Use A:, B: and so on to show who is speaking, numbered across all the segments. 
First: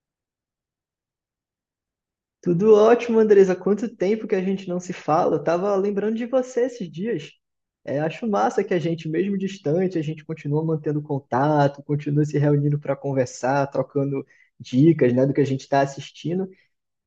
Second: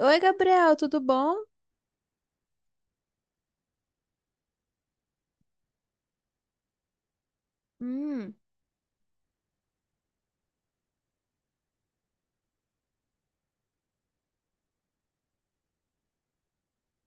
A: Oi, Gabriel, tudo bom?
B: Tudo ótimo, Andresa. Quanto tempo que a gente não se fala? Eu tava lembrando de você esses dias. É, acho
A: Hum,
B: massa que a gente, mesmo distante, a gente continua mantendo contato, continua se reunindo para conversar, trocando dicas, né, do que a gente está assistindo.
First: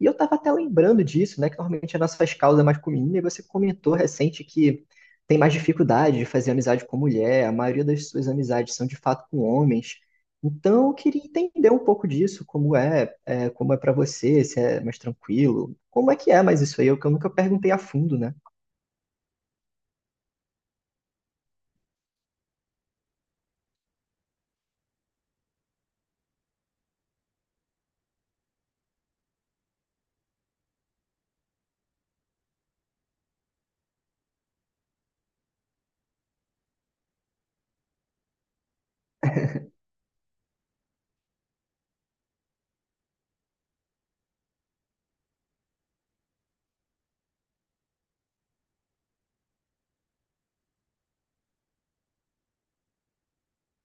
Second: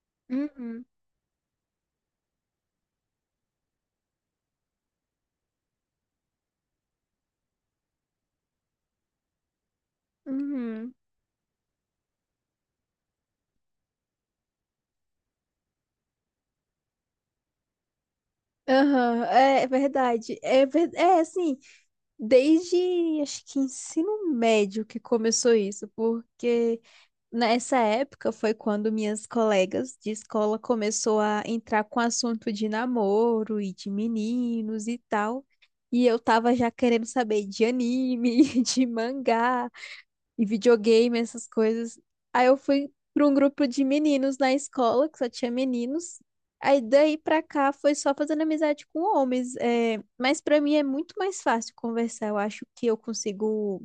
B: E eu estava
A: hum,
B: até lembrando disso, né? Que normalmente as nossas causas é mais com menina, e você comentou recente que tem mais dificuldade de fazer amizade com mulher, a maioria das suas amizades são de fato com homens. Então,
A: uhum.
B: eu queria entender um pouco disso, como como é para você, se é mais tranquilo, como é que é mais isso aí, eu que eu nunca perguntei a fundo, né?
A: Aham, é verdade. É, é assim, desde acho que ensino médio que começou isso, porque nessa época foi quando minhas colegas de escola começou a entrar com assunto de namoro e de meninos e tal. E eu tava já querendo saber de anime, de mangá. E videogame, essas coisas. Aí eu fui para um grupo de meninos na escola, que só tinha meninos. Aí daí pra cá foi só fazendo amizade com homens. É... Mas pra mim é muito mais fácil conversar. Eu acho que eu consigo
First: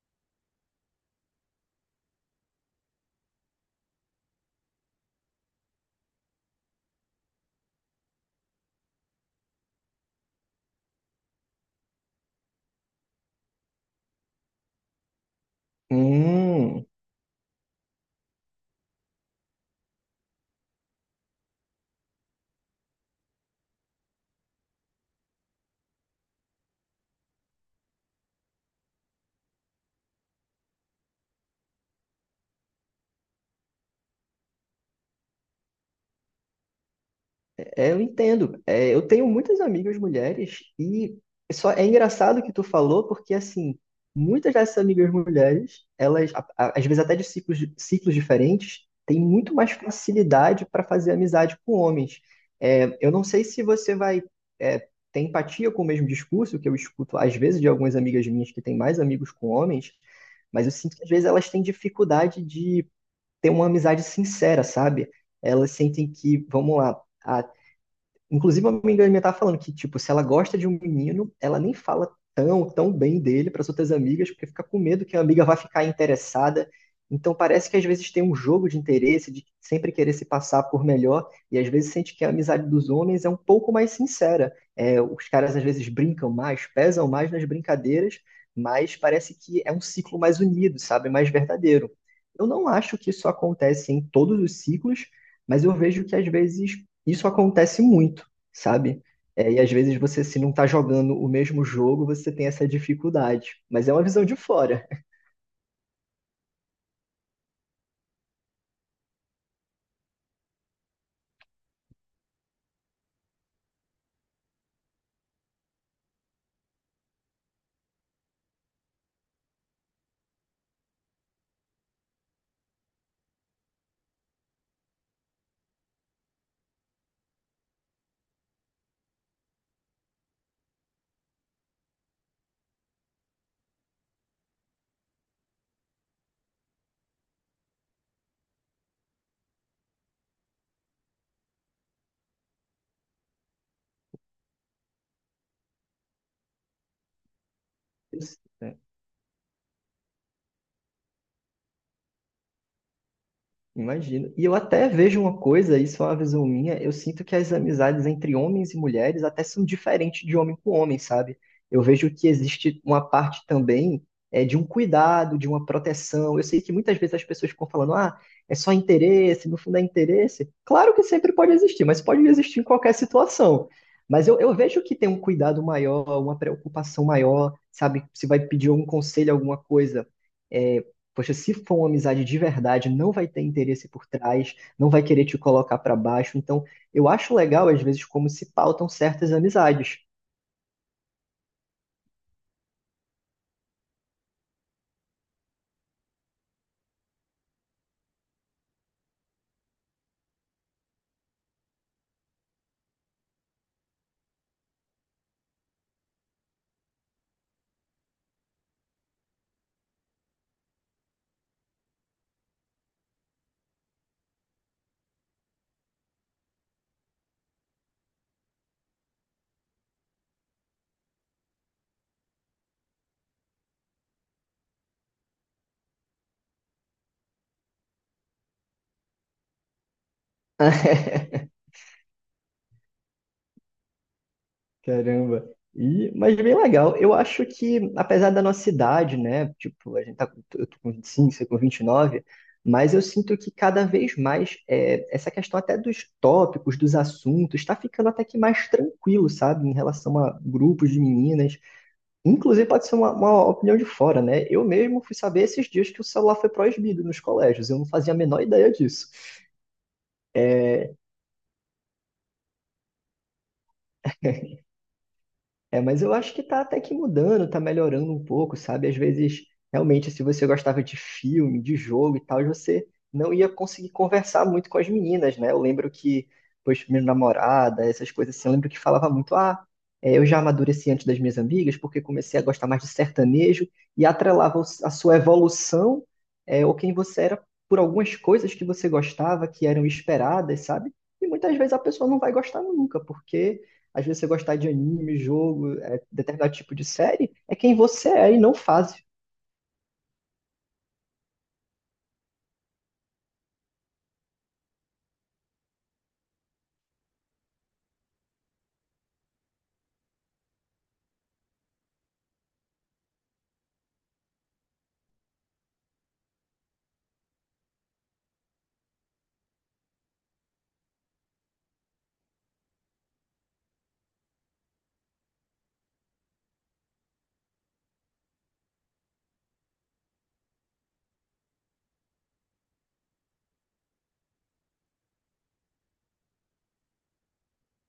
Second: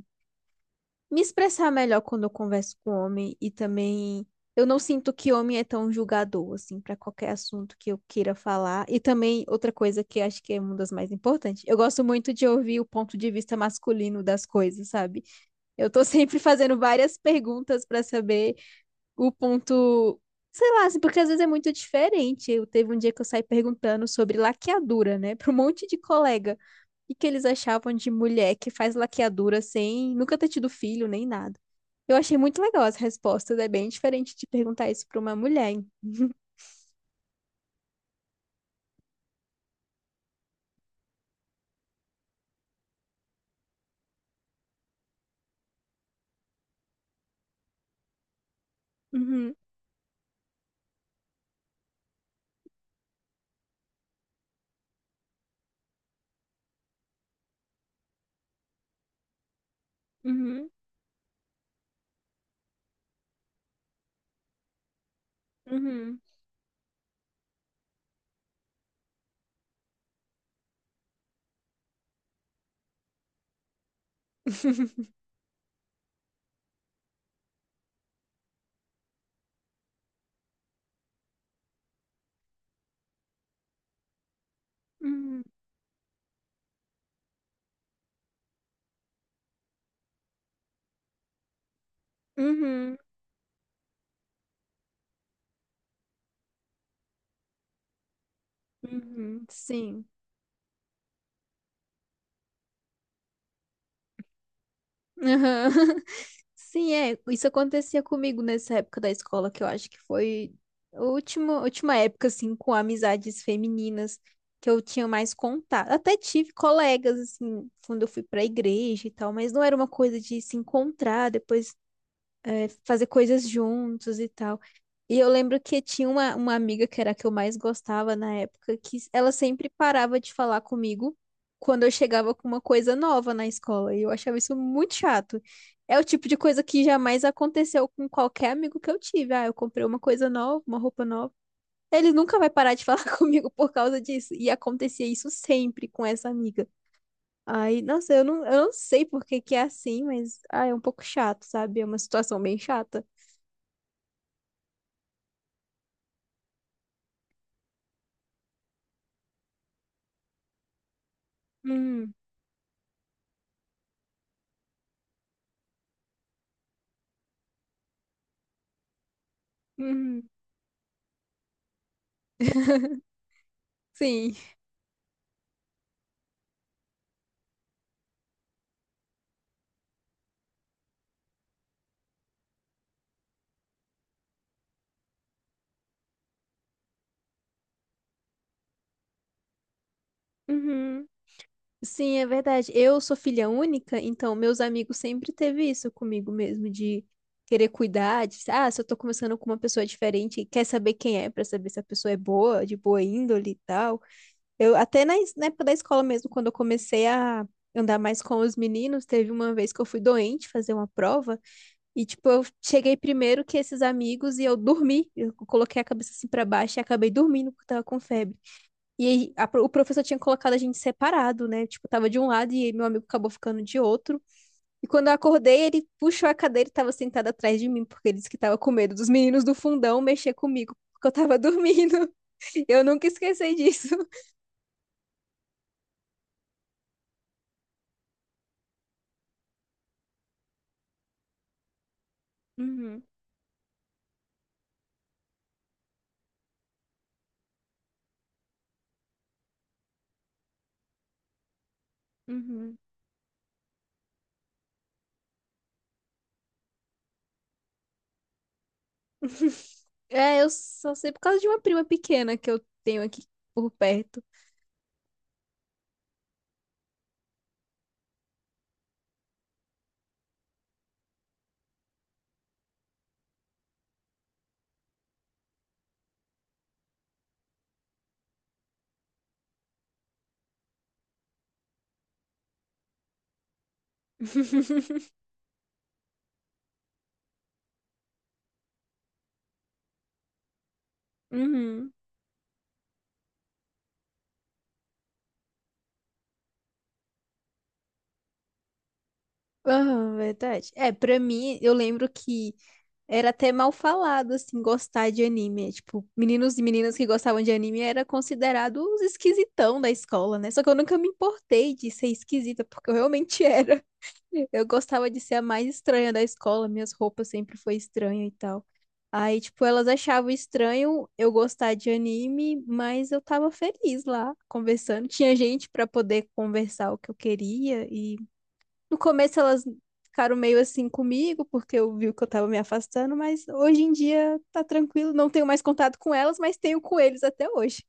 A: me expressar melhor quando eu converso com homem e também. Eu não sinto que homem é tão julgador, assim, pra qualquer assunto que eu queira falar. E também, outra coisa que acho que é uma das mais importantes, eu gosto muito de ouvir o ponto de vista masculino das coisas, sabe? Eu tô sempre fazendo
B: Hum.
A: várias perguntas pra saber o ponto, sei lá, assim, porque às vezes é muito diferente. Eu teve um dia que eu saí perguntando sobre laqueadura, né, pra um monte de colega. E que eles achavam de mulher que faz laqueadura sem nunca ter tido filho nem nada. Eu achei muito legal as respostas, é bem diferente de perguntar isso pra uma mulher. Hein?
B: É, eu entendo. É, eu tenho muitas amigas mulheres e só é engraçado que tu falou, porque assim, muitas dessas amigas mulheres, elas, às vezes até de ciclos, ciclos diferentes, têm
A: Uhum,
B: muito mais facilidade para fazer amizade com homens. É, eu não sei se você vai ter empatia com o mesmo discurso que eu escuto às vezes de algumas amigas minhas que têm mais amigos com homens, mas
A: uhum,
B: eu sinto que às vezes elas têm dificuldade de ter uma amizade sincera, sabe? Elas sentem
A: uhum,
B: que, vamos lá, a inclusive, uma amiga minha tava falando que, tipo, se ela gosta de um menino, ela nem fala tão bem dele para as outras amigas, porque fica com medo que a amiga vai ficar interessada. Então, parece que às vezes tem um jogo de interesse, de sempre querer se passar por melhor, e às vezes sente que a amizade dos homens é um pouco mais sincera. É, os
A: uhum,
B: caras às vezes brincam mais, pesam mais nas brincadeiras, mas parece que é um ciclo mais unido, sabe? Mais verdadeiro. Eu não
A: uhum,
B: acho que isso acontece em todos os ciclos, mas eu vejo que às vezes isso acontece muito, sabe?
A: uhum,
B: É, e às vezes
A: sim.
B: você, se não está jogando o mesmo jogo, você tem essa dificuldade. Mas é uma visão de fora.
A: Aham. Sim, é. Isso acontecia comigo nessa época da escola, que eu acho que foi a última, última época, assim, com amizades femininas que eu tinha mais contato. Até tive colegas, assim, quando eu fui pra igreja e tal, mas não era uma coisa de se encontrar depois fazer coisas juntos e tal. E eu lembro que tinha uma amiga que era a que eu mais gostava na época, que ela sempre parava de falar comigo quando eu chegava com uma coisa nova na escola. E eu achava isso muito chato. É o tipo de coisa que jamais aconteceu com qualquer amigo que eu tive. Ah, eu comprei uma coisa nova, uma roupa nova. Ele nunca vai parar de falar comigo por causa disso. E acontecia isso sempre com essa amiga. Ai, nossa, eu não sei por que que é assim, mas ah, é um pouco chato, sabe? É uma situação bem chata.
B: Imagino. E eu até vejo uma coisa, isso é uma visão minha, eu sinto que as amizades entre homens e mulheres até são diferentes de homem com homem, sabe? Eu vejo
A: Hum,
B: que existe uma parte também de um cuidado, de uma proteção. Eu sei que muitas vezes as pessoas ficam falando, ah, é só interesse, no fundo é
A: uhum,
B: interesse. Claro que sempre pode existir, mas pode existir em qualquer situação. Mas
A: sim.
B: eu vejo que tem um cuidado maior, uma preocupação maior, sabe? Se vai pedir algum conselho, alguma coisa é, poxa, se for uma amizade de verdade, não vai ter interesse por trás, não vai querer te colocar pra baixo. Então, eu acho legal, às vezes, como se pautam certas amizades.
A: Uhum. Sim, é verdade. Eu sou filha única, então meus amigos sempre teve isso comigo mesmo, de querer cuidar, de, ah, se eu tô conversando com uma pessoa diferente, quer saber quem é, pra saber se a pessoa é boa, de boa índole e tal. Eu até na época da escola mesmo, quando eu comecei a andar mais com os meninos, teve uma vez que eu fui doente fazer uma prova, e tipo, eu cheguei primeiro que esses amigos e eu dormi. Eu coloquei a cabeça assim pra baixo e acabei dormindo porque eu tava com febre. E aí, o professor tinha colocado a gente separado, né? Tipo, tava de um lado e meu amigo acabou ficando de outro. E quando eu acordei, ele puxou a cadeira e tava sentado atrás de mim, porque ele disse que tava com medo dos meninos do fundão mexer comigo, porque eu tava dormindo. Eu nunca esqueci disso.
B: Caramba. E, mas bem legal. Eu acho que, apesar da nossa idade, né? Tipo, a gente tá, eu tô com 25, você com 29, mas
A: Uhum,
B: eu sinto que cada vez mais essa questão até dos tópicos, dos assuntos, tá ficando até que mais tranquilo, sabe? Em relação a grupos de meninas. Inclusive,
A: uhum.
B: pode ser uma opinião de fora, né? Eu mesmo fui saber esses dias que o celular foi proibido nos colégios. Eu não fazia a menor ideia disso.
A: É, eu só sei por causa de uma prima pequena que eu tenho aqui por perto.
B: É, mas eu acho que tá até que mudando, tá melhorando um pouco, sabe? Às vezes, realmente, se você gostava de filme, de jogo e tal, você não ia conseguir conversar muito com as meninas, né? Eu lembro que, pois, minha namorada, essas coisas assim, eu lembro que falava muito, ah, é, eu já amadureci antes das minhas amigas, porque comecei a gostar mais de sertanejo, e atrelava a sua evolução, ou quem você era, por algumas coisas que você gostava, que eram esperadas, sabe? E muitas vezes a
A: Uhum.
B: pessoa não vai gostar nunca, porque às vezes você gostar de anime, jogo, determinado tipo de série, é quem você é e não faz.
A: Ah, verdade. É, pra mim, eu lembro que era até mal falado, assim, gostar de anime. Tipo, meninos e meninas que gostavam de anime era considerado os esquisitão da escola, né? Só que eu nunca me importei de ser esquisita, porque eu realmente era. Eu gostava de ser a mais estranha da escola, minhas roupas sempre foi estranha e tal. Aí, tipo, elas achavam estranho eu gostar de anime, mas eu tava feliz lá, conversando. Tinha gente pra poder conversar o que eu queria e no começo elas ficaram meio assim comigo, porque eu vi que eu tava me afastando, mas hoje em dia tá tranquilo, não tenho mais contato com elas, mas tenho com eles até hoje.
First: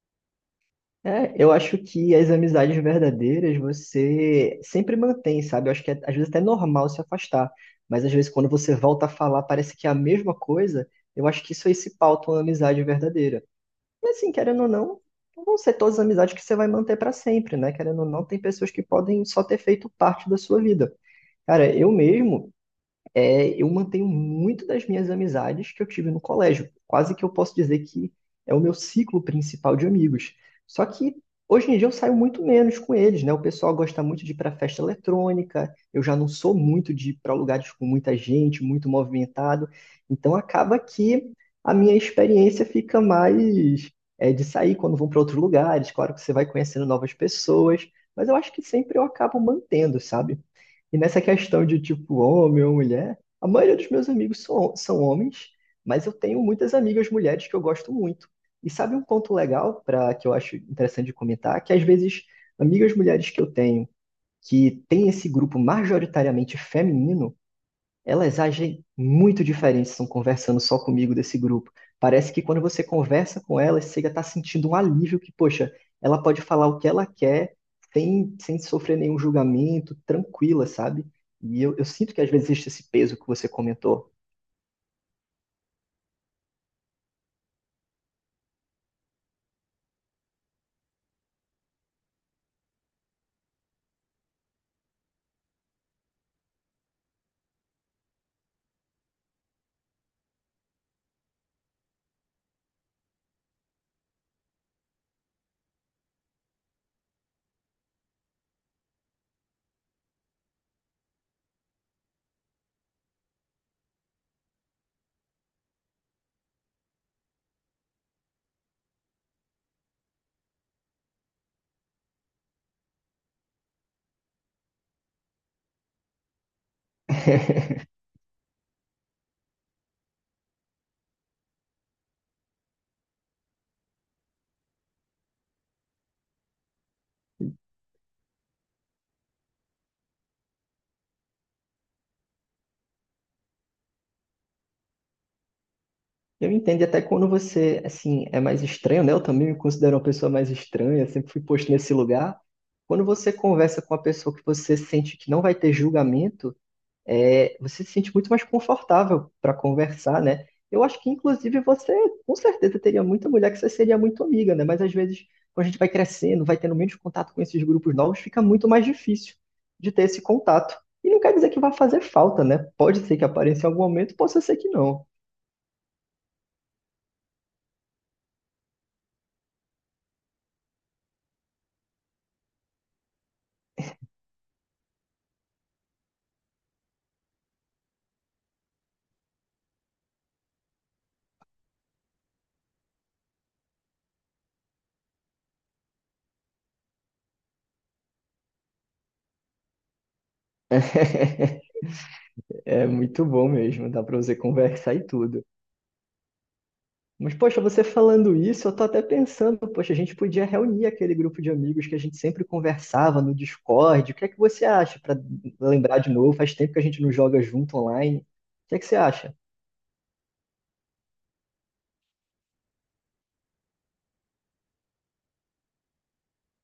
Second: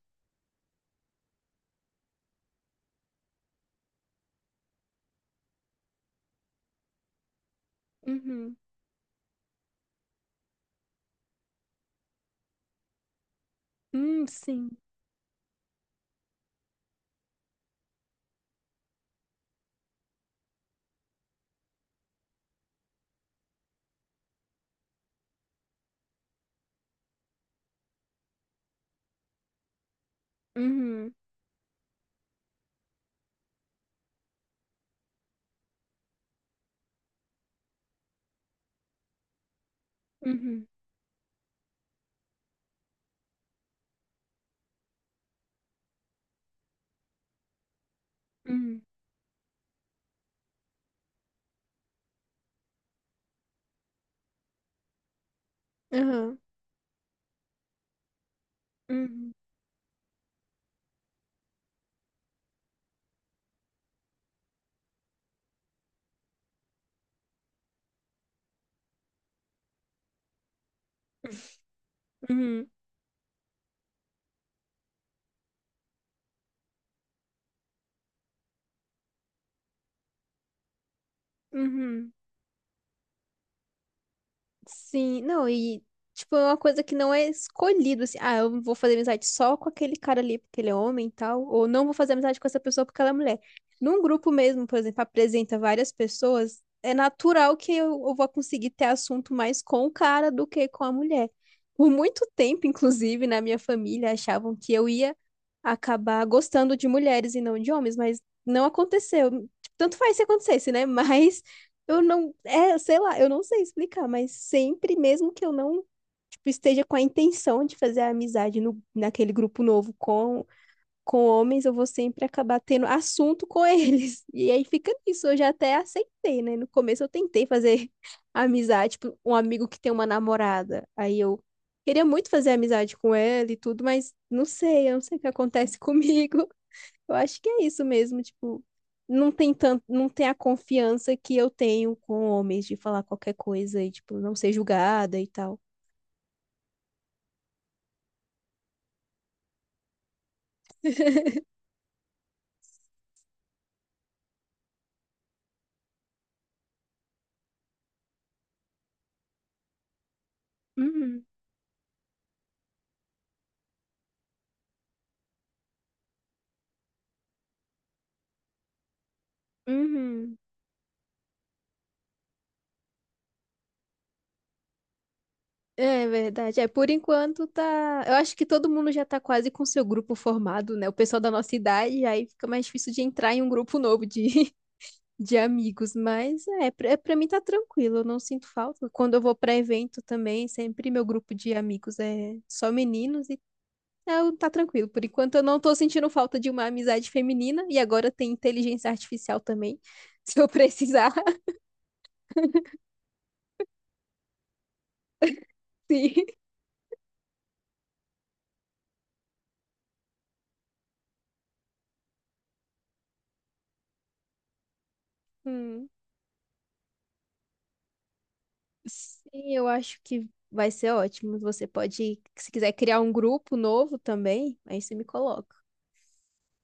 B: É, eu acho que as amizades verdadeiras você sempre mantém, sabe? Eu acho que às vezes até é normal se afastar, mas às vezes quando
A: Uhum.
B: você volta a falar parece que é a mesma coisa, eu acho que isso aí se pauta uma amizade verdadeira. E assim, querendo ou
A: Sim.
B: não, não vão ser todas as amizades que você vai manter para sempre, né? Querendo ou não, tem pessoas que podem só ter feito parte da sua vida. Cara, eu mesmo, eu mantenho muito das minhas amizades que eu tive no colégio. Quase que eu posso dizer que é o meu ciclo principal de amigos. Só
A: Uhum.
B: que hoje em dia eu saio muito menos com eles, né? O pessoal gosta muito de ir para festa eletrônica, eu já não sou muito de ir para lugares com muita gente, muito movimentado. Então
A: Uhum.
B: acaba que a minha experiência fica mais de sair quando vão para outros lugares. Claro que você vai conhecendo novas pessoas, mas eu acho que
A: Uhum.
B: sempre eu acabo mantendo, sabe? E nessa questão de tipo homem ou mulher, a maioria dos meus amigos são homens, mas eu
A: Uhum.
B: tenho muitas amigas mulheres que eu gosto muito. E sabe um
A: Uhum.
B: ponto legal para que eu acho interessante de comentar? Que às vezes amigas mulheres que eu tenho que tem esse grupo majoritariamente feminino elas agem muito diferentes, estão conversando só comigo desse grupo. Parece que quando
A: Uhum.
B: você conversa com elas, você já está sentindo um alívio que, poxa, ela pode falar o que ela quer sem sofrer nenhum julgamento, tranquila, sabe? E eu
A: Uhum.
B: sinto que às vezes existe esse peso que você comentou.
A: Sim, não, e tipo, é uma coisa que não é escolhido, assim, ah, eu vou fazer amizade só com aquele cara ali porque ele é homem e tal, ou não vou fazer amizade com essa pessoa porque ela é mulher. Num grupo mesmo, por exemplo, apresenta várias pessoas, é natural que eu vou conseguir ter assunto mais com o cara do que com a mulher. Por muito tempo, inclusive, na minha família, achavam que eu ia acabar gostando de mulheres e não de homens, mas não aconteceu. Tipo, tanto faz se acontecesse, né? Mas eu não, é, sei lá, eu não sei explicar, mas sempre, mesmo que eu não, tipo, esteja com a intenção de fazer a amizade no, naquele grupo novo com homens, eu vou sempre acabar tendo assunto com eles. E aí fica nisso, eu já até aceitei, né? No começo eu tentei fazer amizade, tipo, um amigo que tem uma namorada. Aí eu queria muito fazer amizade com ela e tudo, mas não sei, eu não sei o que acontece comigo. Eu acho que é isso mesmo, tipo, não tem a confiança que eu tenho com homens de falar qualquer coisa e, tipo, não ser julgada e tal.
B: Eu entendo, e até quando você, assim, é mais estranho, né? Eu também me considero uma pessoa mais estranha, sempre fui posto nesse lugar. Quando você conversa com uma pessoa que você sente que não vai ter julgamento, você se sente muito mais confortável para conversar, né? Eu acho que,
A: Uhum,
B: inclusive, você com certeza teria muita mulher que você seria muito amiga, né? Mas às vezes, quando a gente vai crescendo, vai tendo menos contato com esses grupos novos, fica muito mais difícil de ter esse
A: uhum.
B: contato. E não quer dizer que vai fazer falta, né? Pode ser que apareça em algum momento, pode ser que não.
A: É verdade. É, por enquanto tá. Eu acho que todo mundo já tá quase com seu grupo formado, né? O pessoal da nossa idade, aí fica mais difícil de entrar em um grupo novo de, de amigos. Mas é, é, pra mim tá tranquilo, eu não sinto falta. Quando eu vou pra evento também, sempre meu grupo de amigos é só meninos. Eu, tá tranquilo. Por enquanto eu não tô sentindo falta de uma amizade feminina e agora tem inteligência artificial também, se eu precisar.
B: É muito bom mesmo, dá para você conversar e tudo.
A: Sim.
B: Mas, poxa, você falando isso, eu tô até pensando, poxa, a gente podia reunir aquele grupo de amigos que a gente sempre conversava no Discord. O que é que você acha para
A: Hum.
B: lembrar de novo? Faz tempo que a gente não joga junto online. O que é que você acha?
A: Sim, eu acho que vai ser ótimo. Você pode, se quiser criar um grupo novo também, aí você me coloca.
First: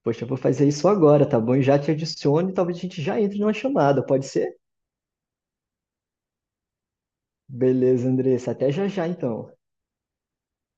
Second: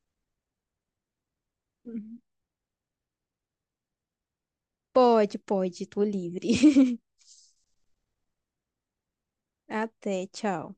B: Poxa, eu vou fazer isso agora, tá bom? E já te
A: Uhum.
B: adiciono e talvez a gente já entre numa chamada, pode ser?
A: Pode, pode, tô livre.
B: Beleza, Andressa, até já já então.
A: Até, tchau.